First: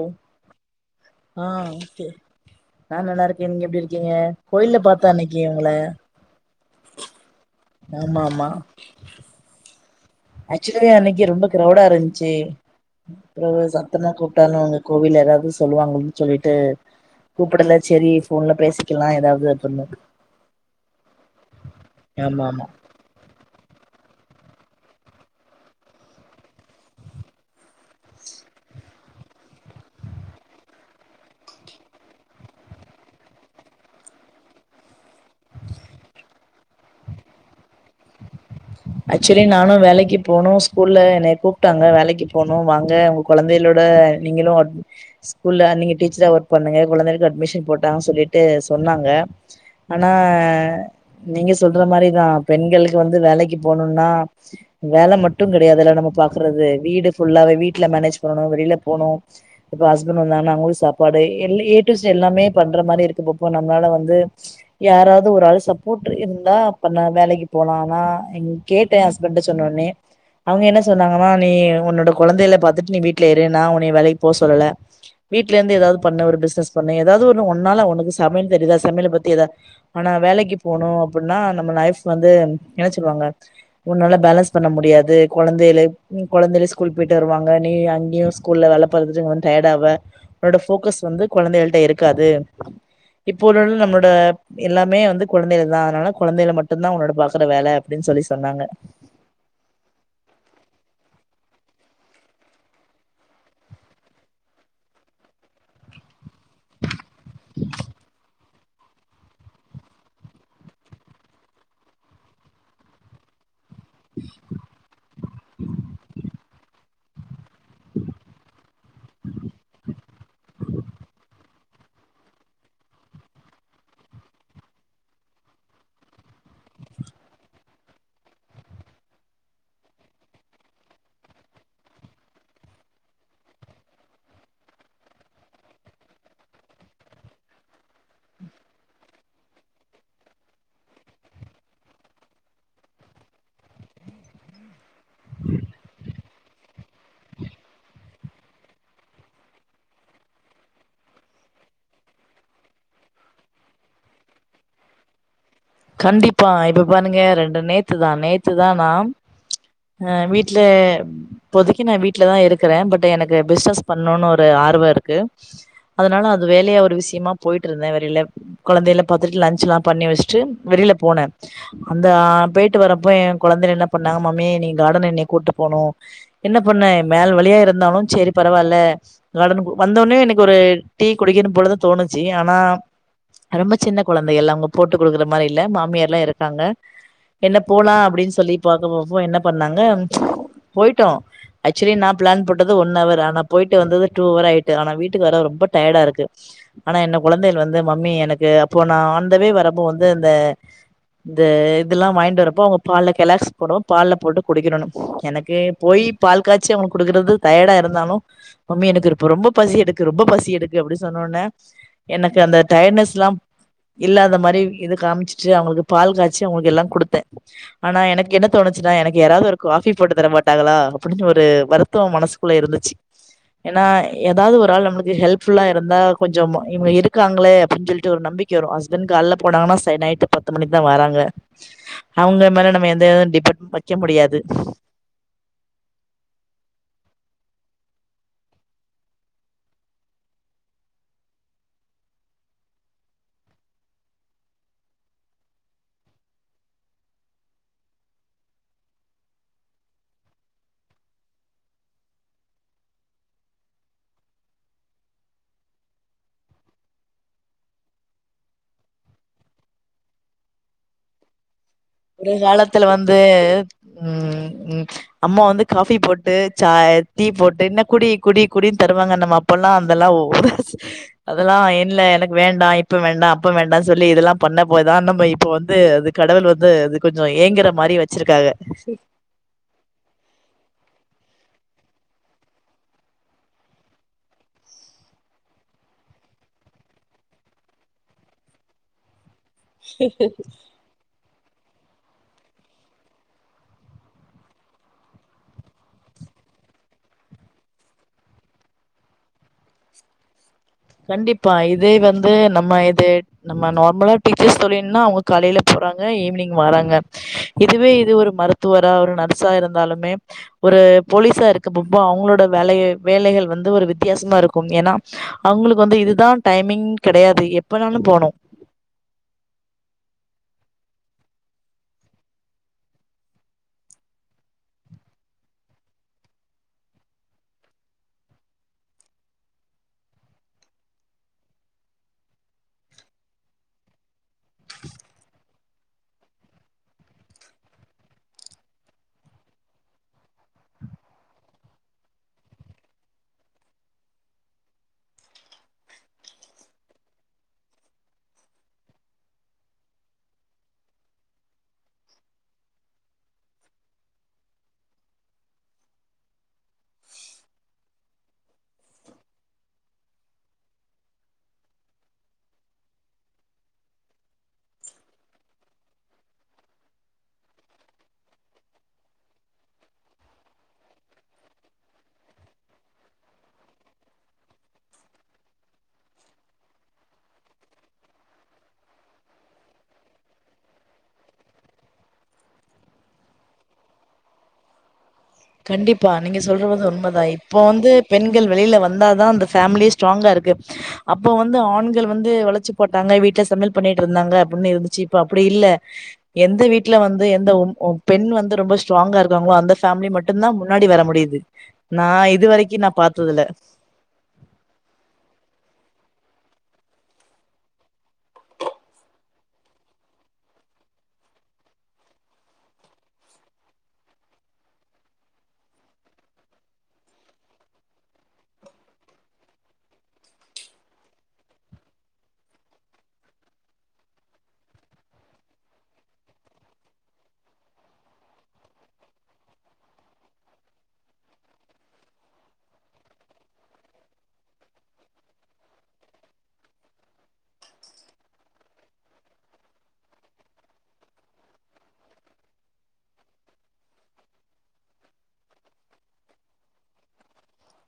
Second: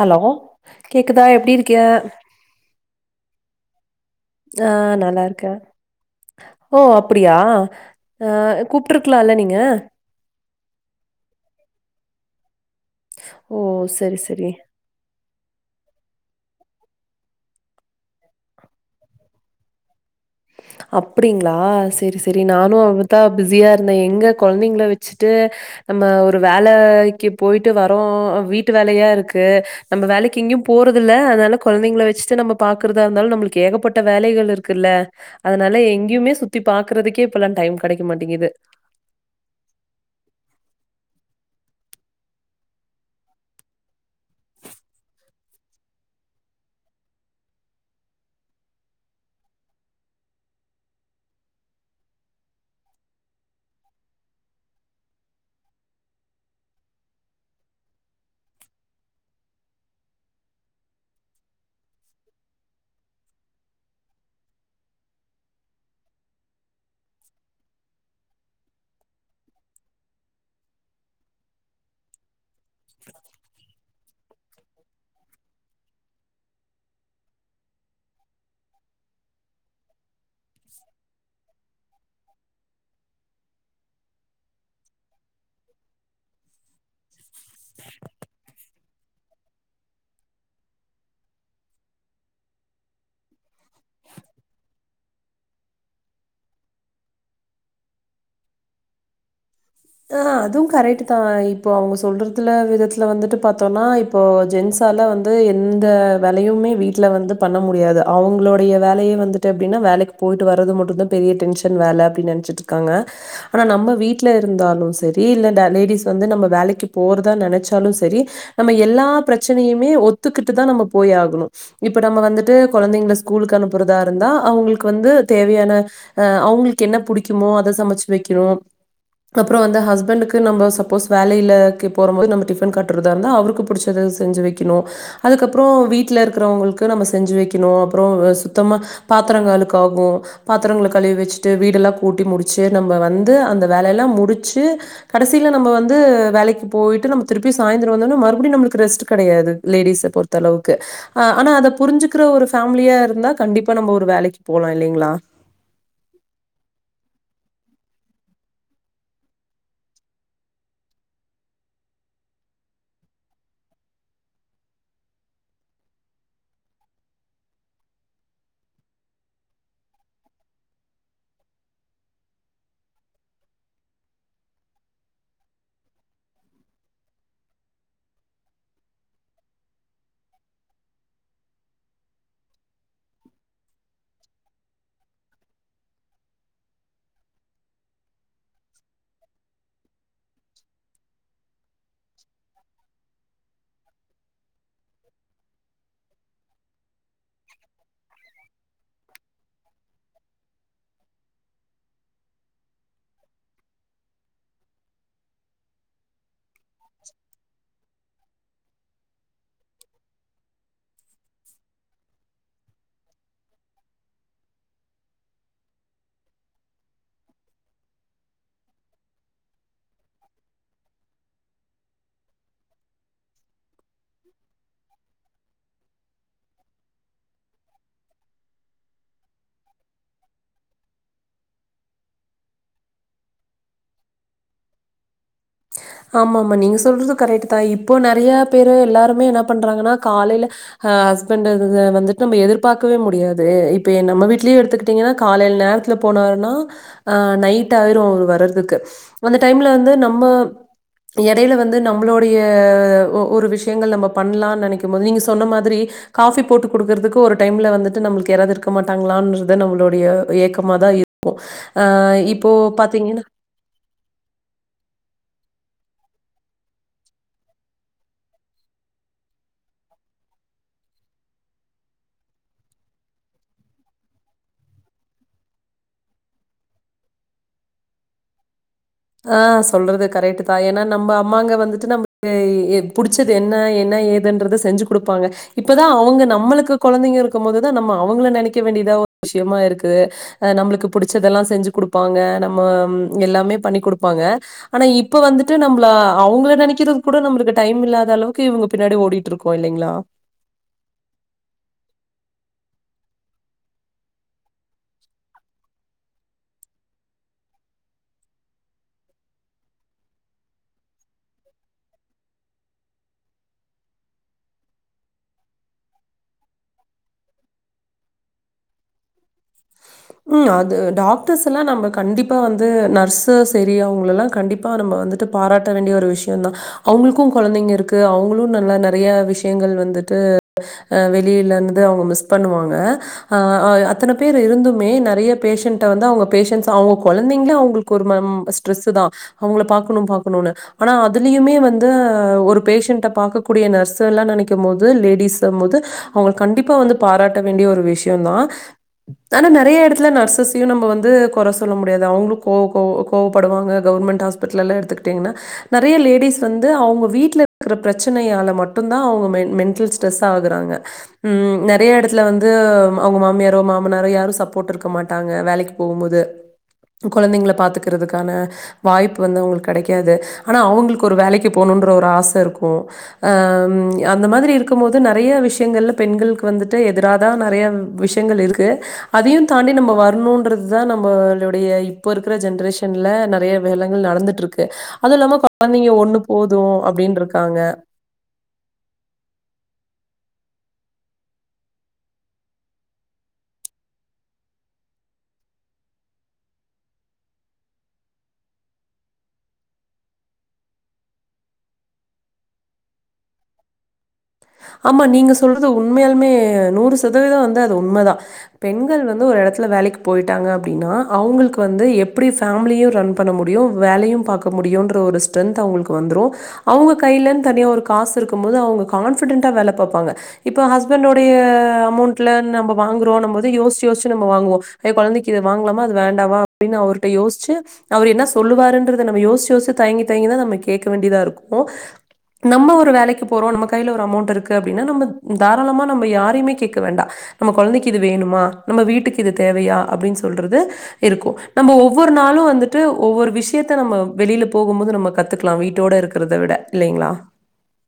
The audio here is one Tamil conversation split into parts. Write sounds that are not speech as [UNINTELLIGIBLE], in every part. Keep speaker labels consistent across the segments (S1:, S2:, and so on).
S1: ஹலோ கேக்குதா எப்படி இருக்க
S2: எப்படி
S1: ஆஹ் நல்லா இருக்கேன் ஓ அப்படியா
S2: ஆமா ஆமா
S1: அஹ் கூப்பிட்டுருக்கலாம்ல்ல நீங்க
S2: ஆக்சுவலி அன்னைக்கு ரொம்ப க்ரௌடா இருந்துச்சு
S1: ஓ
S2: அப்புற சத்தமா
S1: செரி செரி
S2: கூப்பிட்டானு அவங்க கோவில் ஏதாவது சொல்லுவாங்க சொல்லிட்டு கூப்பிடல செரி ஃபோன்ல பேசிக்கலாம் ஏதாவது அப்பிடின்னு
S1: அப்படிங்களா ஆஹ் செரி செரி
S2: ஆமா
S1: நானும் அவரு தா பிஸியா இரு எங்க குழந்தைங்கள வச்சுட்டு நம்ம ஒரு வேலைக்கு போயிட்டு வரோம் வீட்டு வேலையா இருக்கு நம்ம வேலைக்கு எங்கேயும் போறது இல்ல அதனால கொழந்தைங்கள வச்சுட்டு நம்ம பாக்குறதா இருந்தாலும் நம்மளுக்கு ஏகப்பட்ட வேலைகள் இருக்குல்ல அதனால எங்கயுமே சுத்தி பாக்குறதுக்கே இப்பல்லாம் டைம் கெடைக்க மாட்டேங்குது
S2: ஆக்சுவலி நானும் வேலைக்கு போனும் ஸ்கூல்ல என்ன கூப்பிட்டாங்க வேலைக்கு போகனும் வாங்க உங்க குழந்தைகளோட நீங்களும் ஸ்கூல்ல நீங்க டீச்சரா ஒர்க் பண்ணுங்க குழந்தைகளுக்கு அட்மிஷன் போட்டாங்கு சொல்லிட்டு சொன்னாங்க ஆனா நீங்க சொல்ற மாதிரிதான் பெண்களுக்கு வந்து வேலைக்கு போனும்னா வேலை மட்டும் கிடையாதுெல்ல நம்ம பாக்குறது வீடு புல்லாவ வீட்டுல மேனேஜ் பண்ணணும் வெளியில போகணும் இப்ப ஹஸ்பண்ட் வந்தாங்கன்னா அங்களும் சாப்பாடு ஏ டூ இசட் எல்லாமே பண்ற மாதிரி இருக்கப்போ நம்மளால வந்து யாராவது ஒரு ஆள் சப்போர்ட் இருந்தா வேலைக்கு போலாம்னா கேட்டேன் ஹஸ்பண்ட சொன்ன உடனே அவங்க என்ன சொன்னாங்கன்னா நீ உன்னோட கொழந்தையில பாத்துட்டு நீ வீட்ல இரு நான் உன்ன வேலைக்கு போ சொல்லல வீட்ல இருந்து ஏதாவது பண்ணு ஒரு பிசினஸ் பண்ணு ஏதாவது ஒண்ணு உன்னால உனக்கு சமையல் தெரியுதா சமையல பத்தி எதாவது ஆனா வேலைக்கு போணும் அப்படின்னா நம்ம லைஃப் வந்து என்ன சொல்லுவாங்க உன்னால பேலன்ஸ் பண்ண முடியாது கொழந்தைைய கொழந்தை எல்லா ஸ்கூல் போயிட்டு வருவாங்க நீ அங்கேயும் ஸ்கூல்ல வே வேலைக்கு போயிட்டு டயர்டு ஆயிடுவ உன்னோட ஃபோக்கஸ் வந்து கொழந்தைங்க கிட்ட இருக்காது இப்ப வந்து நம்மளோட எல்லாமே கொழந்தைகள் தான் அதனால கொழந்தைகள் மட்டும் தான் பாக்குற வேலை அப்படின்னு சொல்லி சொன்னாங்க
S1: ஆஹ் அதுவும் கரெக்ட் தான் இப்போ அவங்க சொல்றதுல விதத்துல வந்துட்டு பார்த்தோம்னா இப்போ ஜென்ஸால வந்து எந்த வேலையுமே வீட்டுல வந்து பண்ண முடியாது அவங்களுடைய வேலையே வந்துட்டு அப்படின்னா வேலைக்கு போயிட்டு வர்றது மட்டும்தான் பெரிய டென்ஷன் வேல அப்படின்னு நெனைச்சிட்டு இருக்காங்க ஆனா நம்ம வீட்டு வந்து நம்ம வேலைக்கு போறதா நெனைச்சாலும் சரி நம்ம எல்லா பிரச்சனையுமே ஒத்துக்கிட்டு தான் நம்ம போய் ஆகணும் இப்ப நம்ம வந்துட்டு கொழந்தைங்கள ஸ்கூலுக்கு அனுப்புறதா இருந்தா அவங்களுக்கு வந்து தேவையான அஹ் அவங்களுக்கு என்ன பிடிக்குமோ அத சமைச்சு வைக்கணும் அப்புறம் அந்த ஹஸ்பண்டுக்கு நம்ம சப்போஸ் வேலையிலக்கு போற போது நம்ம டிஃபன் கட்டுறதா இருந்தா அவருக்கு பிடிச்சது செஞ்சு வைக்கணும் அதுக்கப்புறம் வீட்டுல இருக்கிறவங்களுக்கு நம்ம செஞ்சு வைக்கணும் அப்புறம் சுத்தமா பாத்திரங்கள் அழுக்காகும் பாத்திரங்கள கழுவி வச்சுட்டு வீடெல்லாம் கூட்டி முடிச்சு நம்ம வந்து அந்த வேலயெல்லாம் முடிச்சு கடைசியில நம்ம வந்து வேலைக்கு போயிட்டு நம்ம திருப்பி சாயந்திரம் வந்தோனா மறுபடியும் நம்மளுக்கு ரெஸ்ட் கிடையாது லேடிஸ பொறுத்த அளவுக்கு ஆஹ் ஆனா அத புரிஞ்சிக்கிற ஒரு ஃபேமிலியா இருந்தா கண்டிப்பா நம்ம ஒரு வேலைக்கு போலாம் இல்லைங்களா
S2: கண்டிப்பா இப்ப பாருங்க ரெண்டு நேத்துதான் நேத்துதான் நான் அஹ் வீட்டுல இப்போதைக்கு நான் வீட்லதான் இருக்கிறேன் பட் எனக்கு பிசினஸ் பண்ணும்னு ஒரு ஆர்வம் இருக்கு அதனால அது வேலையா ஒரு விஷயமா போயிட்டு இருந்தேன் வெளில குழந்தையில பாத்துட்டு லஞச் எல்லாம் பண்ணி வச்சுட்டு வெளியில போன அந்த போயிட்டு வரப்போ என் குழந்தை என்ன பண்ணாங்க மாமிய நீ கார்டன் என் கூப்பிட்டு போனும் என்ன பண்ணே மேல் வழியா இருந்தாலும் சரி பரவாயில்ல கார்டன் வந்தோனே எனக்கு ஒரு டீ குடிக்கன்னு போழுது தான்தோணுச்சு ஆனா ரொம்ப சின்ன குழந்தைகள் அவங்க போட்டு கொடுக்கற மாரியில்ல மாமியார்லாம் இருக்காங்க என்ன போலாம் அப்படின்னு சொல்லி பாக்கப்போரப்ப என்ன பண்ணாங்க போயிட்டோம் ஆக்சுவலி நான் பிளான் போட்டது ஒன் அவர் ஆனா போயிட்டு வந்தது டூ அவராயிட்டு ஆனா வீட்டுக்கு வர ரொம்ப டயர்டா இருக்கு ஆனா என்ன கொழந்தைகள் வந்து மம்மி எனக்கு அப்போ நான் ஆண்தவே வரும்போ இந்த இந்த இதெல்லாம் வாங்கிட்டு வரப்போ அவங்க பால்ல கெலாக்ஸ் போடும் பால்ல போட்டு குடிக்கும் எனக்கு போய் பால் காய்ச்சி அவளுக்கு கொடுக்குறது டயடா இருந்தாலும் மம்மி எனக்கு இப்ப ரொம்ப பசி எடுக்கு ரொம்ப பசி எடுக்கு அப்படின்னு சொன்னோனே எனக்கு அந்த டைட்னஸ் எல்லாம் இல்லாத மாதிரி இது காமிச்சுட்டு அவங்களுக்கு பால் காய்ச்சி அவங்களுக்கு எல்லாம் கொடுத்தேன் ஆனா எனக்கு என்ன தோணுச்சுன்னா எனக்கு யாராவது ஒரு காஃபி போட்டு தர மாட்டாங்களா அப்படின்னு ஒரு வருத்தம் மனசுக்குள்ள இருந்துச்சு ஏன்னா ஏதாவது ஒரு ஆள் நம்மளுக்கு ஹெல்ப் ஃபுல்லா இருந்தா கொஞ்சோ இவங்க இருக்காங்களே அப்படின்னு சொல்லிட்டு ஒரு நம்பிக்கை வரும் ஹஸ்பண்ட் காலயில போனாங்கன்னா ச நைட்டு பத்து மணிக்கு தான் வராங்க அவங்க மேல நம்ம எந்தது டிப் வைக்க முடியாது
S1: ஆமாம்ம நீங்க சொல்றது கரெக்ட் தான் இப்போ நிறைய பேரு எல்லாருமே என்ன பண்றாங்கன்னா காலையில அஹ் ஹஸ்பண்ட் வந்துட்டு நம்ம எதிர்பார்க்கவே முடியாது இப்ப நம்ம வீட்லயே எடுத்துக்கிட்டீங்கன்னா காலையில நேரத்துல போனாருன்னா ஆஹ் நைட் ஆயிரும் அவ வர்றதுக்கு அந்த டைம்ல வந்து நம் நம்ம எடையில வந்து நம்மளோடைய ஒரு விஷயங்கள் நம்ம பண்ணலாம்னு நெனைக்கும் போது நீங்க சொன்ன மாதிரி காஃபி போட்டு குடுக்கறதுக்கு ஒரு டைம்ல வந்துட்டு நம்மளுக்கு யாராது இருக்க மாட்டாங்களான்றது நம்மளோடைய ஏக்கமாதான் இருக்கும்
S2: ஒரு காலத்துல வந்து உம் உம் அம்மா வந்து காபி போட்டு சா டீ போட்டு இன்ன குடி குடி குடினு தருவாங்க நம்ம அப்பல்லாம் அதெல்லாம் ஒரு அதெல்லாம் இல்ல எனக்கு வேண்டா இப்ப வேண்டா அப்ப வேண்டானு சொல்லி இதெல்லாம் பண்ண போய்தான் நம்ம இப்ப வந்து அது கடவுள் வந்து வந்து அது கொஞ்சோ ஏங்குற மாரி வச்சிருக்காங்க
S1: ஆஹ் சொல்றது கரெக்ட் தான் ஏன்னா நம்ம அம்மாங்க வந்துட்டு நமக்கு புடிச்சது என்ன என்ன ஏதுன்றத செஞ்சு கொடுப்பாங்க இப்பதான் அவங்க நம்மளுக்கு கொழந்தைங்க இருக்கும் போதுதான் நம்ம அவங்கள நினைக்க வேண்டியதாவ விஷியமா இருக்கு அது நம்மளுக்கு புடிச்சதெல்லாம் செஞ்சு குடுப்பாங்க நம்ம எல்லாமே பண்ணி கொடுப்பாங்க ஆனா இப்ப வந்துட்டு நம்மள அவங்க நெனைக்கிறது கூட நம்மளுக்கு டைம் இல்லாத அளவுக்கு இவங்க பின்னாடி ஓடிட்டு இருக்கோம் இல்லைங்கிளா
S2: கண்டிப்பா இதே வந்து நம்ம இது நம்ம நார்மலா டீச்சர்ஸ் தொழில்னா அவங்க காலையில போறாங்க ஈவினிங் வறாங்க இதுவே இது ஒரு மருத்துவரா ஒரு நர்ஸா இருந்தாலுமே ஒரு போலீஸா இருக்கறபோ அவங்களோட வேலை வேலைகள் வந்து ஒரு வித்தியாசமா இருக்கும் ஏன்னா அவங்களுக்கு வந்து இதுதான் டைமிங் கெடையாது எப்பனாலும் போனும்
S1: ஹம் அது டாக்டர்ஸ் எல்லாம் நம்ம கண்டிப்பா வந்து நர்ஸ சரியவங்க எல்லாம் கண்டிப்பா நம்ம வந்துட்டு பாராட்ட வேண்டிய ஒரு விஷியம்தா அவங்களுக்கும் கெழந்தைங்க இருக்கு அவங்களும் நல்லா நிறைய விஷயங்கள் வந்துட்டு அஹ் வெளியிலந்து அவங்க மிஸ் பண்ணுவாங்க ஆஹ் அத்தனை பேர் இருந்து வந்து அவங்க பேசண்ட் அவங்க குழந்தைங்கள அவங்களுக்கு ஒரு ஸ்ட்ரெஸ் தான் அவங்கள பாக்கணும் பாக்கணும்னு ஆனா அதுலயுமே வந்து ஒரு பேஷண்ட பாக்கக்க கூடிய நர்ஸ்லெல்லா நெனைக்கும் போது லேடிஸ் போது அவங்க கண்டிப்பா வந்து பாராட்ட வேண்டிய ஒரு விஷியோ தா ஆனா நிறைய இடத்துல நர்சஸையும் நம்ம வந்து குறை சொல்ல முடியாது அவங்களும் கோவ கோ கோவப்படுவாங்க கவர்மெண்ட் ஹாஸ்பிட்டல் எல்லாம் எடுத்துக்கிட்டீங்கன்னா நிறைய லேடிஸ் வந்து அவங்க வீட்டல இருக்கிற பிரச்சனையால மட்டும் தான் அவங்க மென்டல் ஸ்ட்ரெஸ்ஸ ஆகுறாங்கம் நிறைய இடத்துல வந்து அவங்க மாமியாரோ மாமனாரோ யாரும் சப்போர்ட் இருக்க மாட்டாங்க வேலைக்கு போகும் போது கெழந்தைங்கள பாத்துக்கிறதுக்கான வாய்ப்பு வந்து அவங்களுக்கு கெடைக்காது ஆனா அவங்களுக்கு ஒரு வேலைக்கு போணும் ஒரு ஆச இருக்கும் ஹ அந்த மாதிரி இருக்கும் போது நிறைய விஷயங்கள்ல பெண்களுக்கு வந்துட்டு எதிரான நிறைய விஷயங்கள் இருக்கு அதையும் தாண்டி நம்ம வரணும் ருந்தா நம்மளுடைய இப்ப இருக்கிற ஜென்ரேஷன்ல நிறைய வேலைங்கள் நடந்துட்டுருக்கு
S2: கண்டிப்பா நீங்க சொல்ற வது
S1: அப்டின்னு
S2: உண்மைதா
S1: இருக்காங்க.
S2: இப்போ வந்து பெண்கள் வெளியில வந்தாதா அந்த ஃபேமிலி ஸ்ட்ராங்கா இருக்கு அப்ப வந்து ஆண்கள் வந்து வளைச்சு போட்டாங்க வீட்டுல சமையல் பண்ணிட்டு இருந்தாங்க அப்படின்னு இருந்துச்சு இப்ப அப்படி இல்ல எந்த வீட்டுல வந்து எந்த பெண் வந்து ரொம்ப ஸ்ட்ராங்கா இருக்காங்களோ அந்த பேமிலி மட் மட்டும்தா முன்னாடி வர முடியுது நான் இது வரைக்கும் நான் பாத்ததுல
S1: ஆமா நீங்க சொல்றது உண்மையாலுமே நூறு சதவீதம் வந்து அது உண்மதான் பெண்கள் வந்து ஒரு இடத்துல வேலைக்கு போயிட்டாங்க அப்டின்னா அவங்களுக்கு வந்து எப்படி ஃபேமிலியும் ரன் பண்ண முடியும் வேலையும் பாக்க முடியும்ன்ற ஒரு ஸ்டெந்த் அவங்களுக்கு வந்துரும் அவங்க கையிலன் தனியா ஒரு காசு இருக்கும் போது அவங்க கான் கான்பிடண்டா வேலை பார்பாங்க இப்ப ஹஸ்பண்டோடைய அமௌண்ட்ல நம்ம வாங்குறோம் போது யோச்சி யோசி நம்ம வாங்குவோம் குழந்தைக்கு வாங்கலாமா அது வேண்டாவா அப்படின்னு அவர்கிட்ட யோசிச்சு அவர் என்ன சொல்லுவாறுன்றத நம்ம யோச்சி யோசி தங்கி தயங்கிதான் நம்ம கேக்க வேண்டியதா இருக்கும் நம்ம ஒரு வேலைக்கு போறோம் நமக்கு கையில ஒரு அமௌண்ட் இருக்கு அப்படின்னா நம்ம தாராளமா நம்ம யாரையுமே கேட்க வேண்டாம் நம்ம குழந்தைக்கு இது வேணுமா நம்ம வீட்டுக்கு இது தேவையா அப்படின்னு சொல்றது இருக்கும் நம்ம ஒவ்வொரு நாளும் வந்துட்டு ஒவ்வொரு விஷயத்த நம்ம வெளியில போகும் போது நம்ம கத்துக்கலாம் வீட்டோட இருக்கிறத விட இல்லைங்களா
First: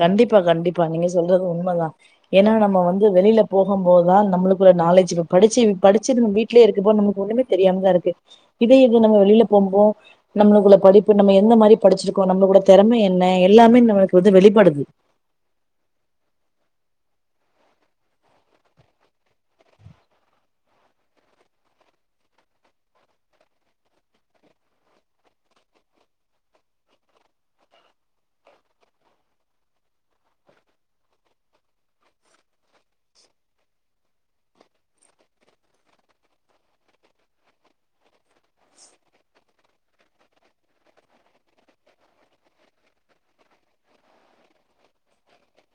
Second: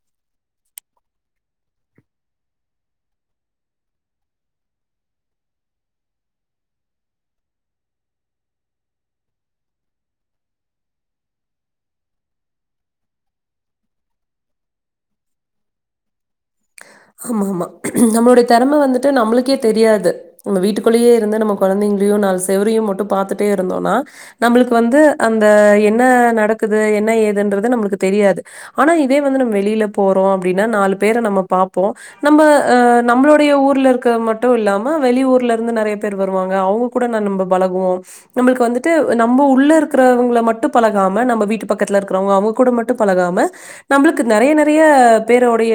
S2: கண்டிப்பா கண்டிப்பா நீங்க சொல்றது உண்மைதான் ஏன்னா நம்ம வந்து வெளியில போகும் போதுதான் நம்மளுக்குள்ள நாலேஜ் இ படிச்சு படிச்சு நம்ம வீடலயே இருக்கபோ நமக்கு ஒண்ணமே தெரியாமதான் இருக்கு இதே இது நம்ம வெளியில போகும்போம் நம்மளுக்குள்ள படிப்பு நம்ம எந்த மாதிரி படிச்சிருக்கோம் நம்மளுக்குட திறமை என்ன எல்லாமே நம்மளுக்கு வந்து வெளிபடு படுது
S1: ஆமா ஆமா நம்மளுடைய தெறமை வந்துட்டு நம்மளுக்கே தெரியாது நம்ம வீட்டுக்குள்ளேயே இருந்து நம்ம குழந்தைங்களையும் நாலு செவரையும் மட்டும் பாத்துட்டே இருந்தோம்னா நம்மளுக்கு வந்து அந்த என்ன நடக்குது என்ன ஏதுன்றது நம்மளுக்கு தெரியாது ஆனா இதே வந்து நம்ம வெளியில போறோம் அப்டின்னா நாலு பேரை நம்ம பாப் இப்போ நம்ம அஹ் நம்மளுடைய ஊர்ல இருக்கிற மட்டும் இல்லாம வெளிய ஊர்ல இருந்து நிறைய பேர் வருவாங்க அவங்க கூட ந நம்ம பழகுவோம் நம்மளுக்கு வந்துட்டு நம்ம உள்ள இருக்கிறவங்களை மட்டும் பழகாம நம்ம வீட்டு பக்கத்துல இருக்கிறவங்க அவங்க கூட மட்டும் பழகாம நம்மளுக்கு நறைய நறைய பேருடைய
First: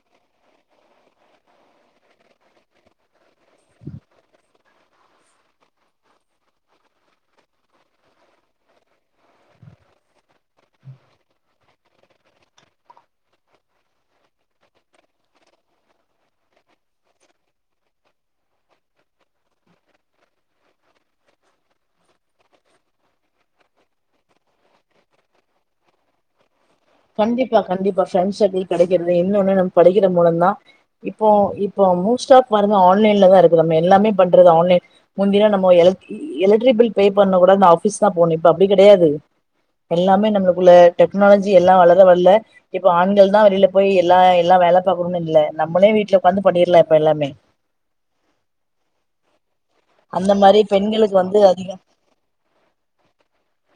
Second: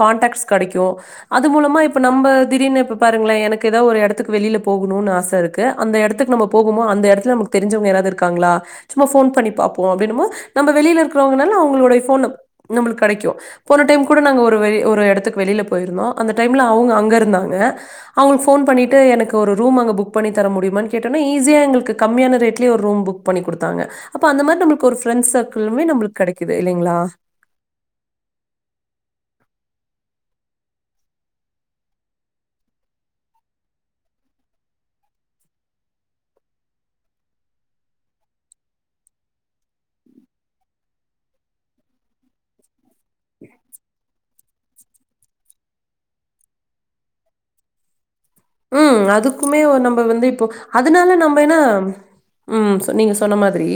S1: காண்டக்ஸ் கிடைக்கும் அது மூலமா இப்ப நம்ப திடீர்னு இப்ப பாருங்களே எனக்கு ஏதாவ ஒரு இடத்துக்கு வெளியில போகணும்னு ஆசை இருக்கு அந்த இடத்துக்கு நம்ப போகமோ அந்த இடத்துல நமக்கு தெரிஞ்வுங்க யாராவது இருக்காங்களா சும்ம போன் பண்ணி பார்போம் அப்படி என்னமோ நம்ப வெளியில இருக்குறவுங்க மேல அவங்கடையளுக்கு போன் நம்பர் நமளுக்ககு கிடைக்கும் போன டைம் கூட நாங்க ஒரு வெளி ஒரு இடத்துக்கு வெளிய போயருந்தோம் அந்த டைம்ல அவுங்க அங்க இருந்தாங்க அவுங்களுக்கு போன் பன்னிட்டு எனக்கு ஒரு ரூம் அங்க புக் பன்னி தரமுடியுமான்னு கேட்டடோடனே ஈசியா எங்களுக்கு கம்மியான ரேட்லயும் ஒரு ரூம் புக் பன்னி கொடுத்தாங்க அந்த மாறி ஒரு ப்ரன்ஸ் சர்க்களுமே நமக்கு கிடைக்கும்
S2: கண்டிப்பா கண்டிப்பா ஃப்ரன்ஸ் சர்க்கிள் கிடைக்கிறது இன்னொன்னு நமக்கு படிக்கிற மூலம் தான் இப்போ இப்ப மோஸ்டா பாருங்க ஆன்லைன்லா தான் இருக்குறோமே எல்லாமே பண்றது ஆன்லைன் முந்திலாம் நம்ம எலக் எலெக்ட்ரிக் பில் பே பண்ண கூட அந்த ஆஃபீஸ் தான் போனும் இப்ப அப்டி கெடையாது எல்லாமே நமக்குள்ள டெக்னாலஜி எல்லாம் வளர வள்ல இப்ப ஆண்கள் தான் வெளியில போய் எல்லா இடத் எல்லாம் வேலை பாக்கணும்ன்னனு இல்லை நம்மளே வீட்டுல உடாந்து பன்னிடலாம் இப்ப எல்லாமே
S1: ம். அதுக்குமே ஒ நம்ப வந்து
S2: அந்த
S1: இப்போ
S2: மாரி பெண்களுக்கு
S1: அதனால
S2: வந்து
S1: நம்ம என்ன
S2: அதிக
S1: உம் நீங்க சொன்ன மாதிரி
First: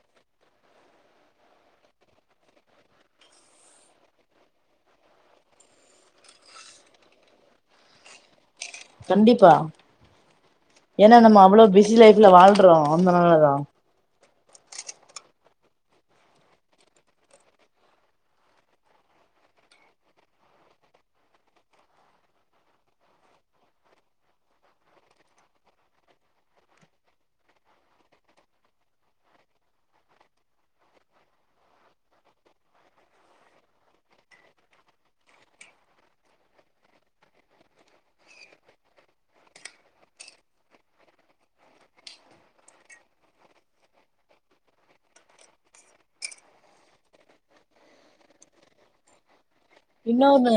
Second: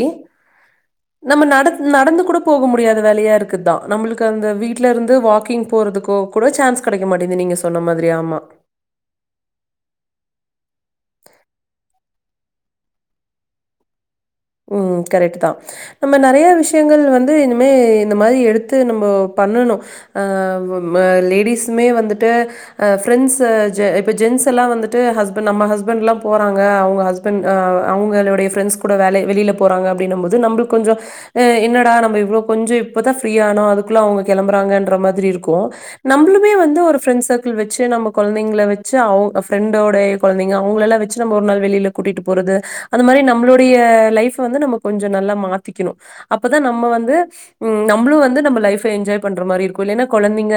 S1: நம்ம நடத் நடந்து கூட போக முடியாதது வேலையா இருக்குதான் நம்மளுக்கு அந்த வீட்ல இருந்து வாக்கிங் போறதுக்க கூட சான்ஸ் கிடைக்க மாட்டேங்து நீங்க சொன்ன மாதிரி ஆமா
S2: கண்டிப்பா ஏன்னா நம்ம அவ்வளவு பிஸி லைஃப்ல வாழ்றோம் அந்த நாலதான்
S1: உ கரெக்ட் தான் நம்ம நிறைய விஷயங்கள் வந்து இனிமே இந்த மாதிரி எடுத்து நம்ம பண்ணணும் அஹ் லேடிஸ்மே வந்துட்டு அஹ் ஃப்ரெண்ட்ஸ் இப்ப ஜென்ஸ் எல்லாம் வந்துட்டு ஹஸ்ப் நம்ம ஹஸ்பண்ட் எல்லாம் போறாங்க அவங்க ஹஸ்பண்ட்ஹ் அவங்களுடைய ஃப்ரெண்ட்ஸ் கூட வேலைய வெளியில போறாங்க அப்படின்னும் போது நம்மளுக்கு கொஞ்சம் என்னாட நம்ம இவளே கொஞ்சம்இப்பதான் ஃப்ரீய ஆனோம் அதுக்குள்ள அவங்க கிளம்புறாங்கன்ற மாதிரி இருக்கும் நம்ளுமே வந்து ஒரு ஃரெண்ட் சர்கிள் வச்சு நம்ம குழந்தைங்க வச்சு அவங்க ப்ரன்டோடைய குழந்தைங்க அவங்க எல்லாம் வச்சு நம்ம ஒரு நாள் வெளியில கூட்டிகிட்டு போறது அந்த மாதிரி நம்மளுடைய லைஃப்ப வந்து நம்ம கொஞ்சம் நல்லா மாத்திக்கணும் அப்பதான் நம்ம வந்து நம்மளும் வந்து நம்மப லைப்ப என்ஜாய் பண்ற மாரி இருக்கு
S2: இன்னொன்னு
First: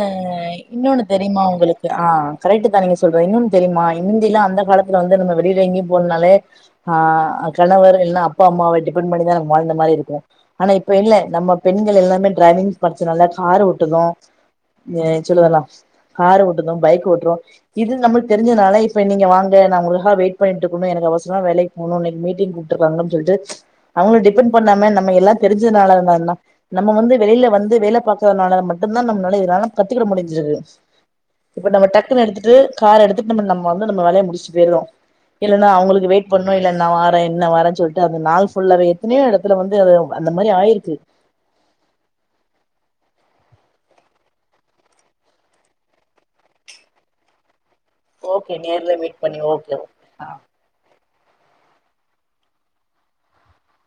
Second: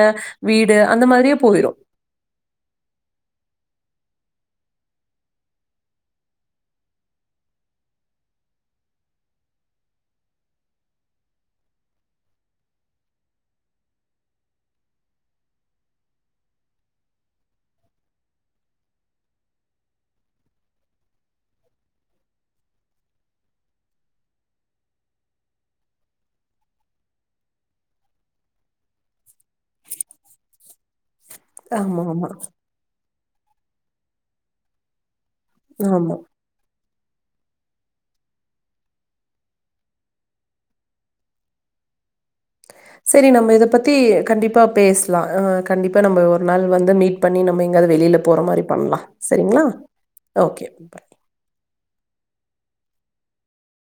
S2: இன்னொன்னு
S1: மாதிரியே
S2: தெரியுமா
S1: போயிரும்.
S2: உங்களுக்கு ஆஹ் கரெக்ட் தான் நீங்க சொல்ற இன்னொன்னு தெரியுமா முந்தியல்லா அந்த காலத்துல வந்து நம்ம வெளில எங்கயும் போணுனாலே ஆஹ் கணவர் இல்லனா அப்பா அம்மாவை டிபெண்ட் பண்ணிதான நம்ம வாழ்ந்த மாரி இருக்கும் ஆனா இப்ப இல்ல நம்ம பெண்கள் எல்லாமே டரைவிங் படிச்சனால கார் ஓட்டுறோ [UNINTELLIGIBLE] காரு ஓட்டுதோம் பைக் ஓட்டுறோம் இது நம்மளுக்கு தெரி்ஞ்சனால இப்ப நீங்க வாங்க நா உங்களுக்காக வெயிட் பண்ணிட்டு இருக்கேன்னா எனக்கு அவசரமா வேலைக்கு போணும் இன்னைக்கு மீட்டிங் கூப்ட்டுருக்காங்கன்னு சொல்ட்டு அவங்களுக்கு டிபெண்ட் பண்ணாம நம்ம எல்லாம் தெரிஞ்சதுனாலன்னா நம்ம வந்து வெளியில வந்து வேலை பாக்கறதுனால மட் நம்ம நாள [UNINTELLIGIBLE] கத்துக்கிட முடிஞ்சது இப்ப நம்ம
S1: ஆமா,
S2: டக்குன்னு
S1: ஆமா,
S2: எடுத்துட்டு கார் எடுத்து நம்ம நம்ம வந்து நம்ம வேலைய முடிச்சு போயிறோம் இல்லன்னா அவங்களுக்கு
S1: ஆமா.
S2: வெயிட் பண்ணணு இல்லன்னா [UNINTELLIGIBLE] ஆ என்ன வர சொல்லிட்டு அந்த நாள் ஃபுல்லாவே எத்தனையோ எடத்துல வந்து அது அந்த மாரி ஆயிருக்கு
S1: சரி நம்ம இத பத்தி கண்டிப்பா பேசலாம் அஹ் கண்டிப்பா நம்ம ஒரு நாள் வந்து மீட் பண்ணி நம்ம எங்கயாவது வெளில போற
S2: ஓகே
S1: மாரி
S2: நேர்ல
S1: பண்ணலாம்
S2: மீட் பண்ணி
S1: சரிங்களா
S2: ஓகே ஓகே ஆ
S1: ஓகே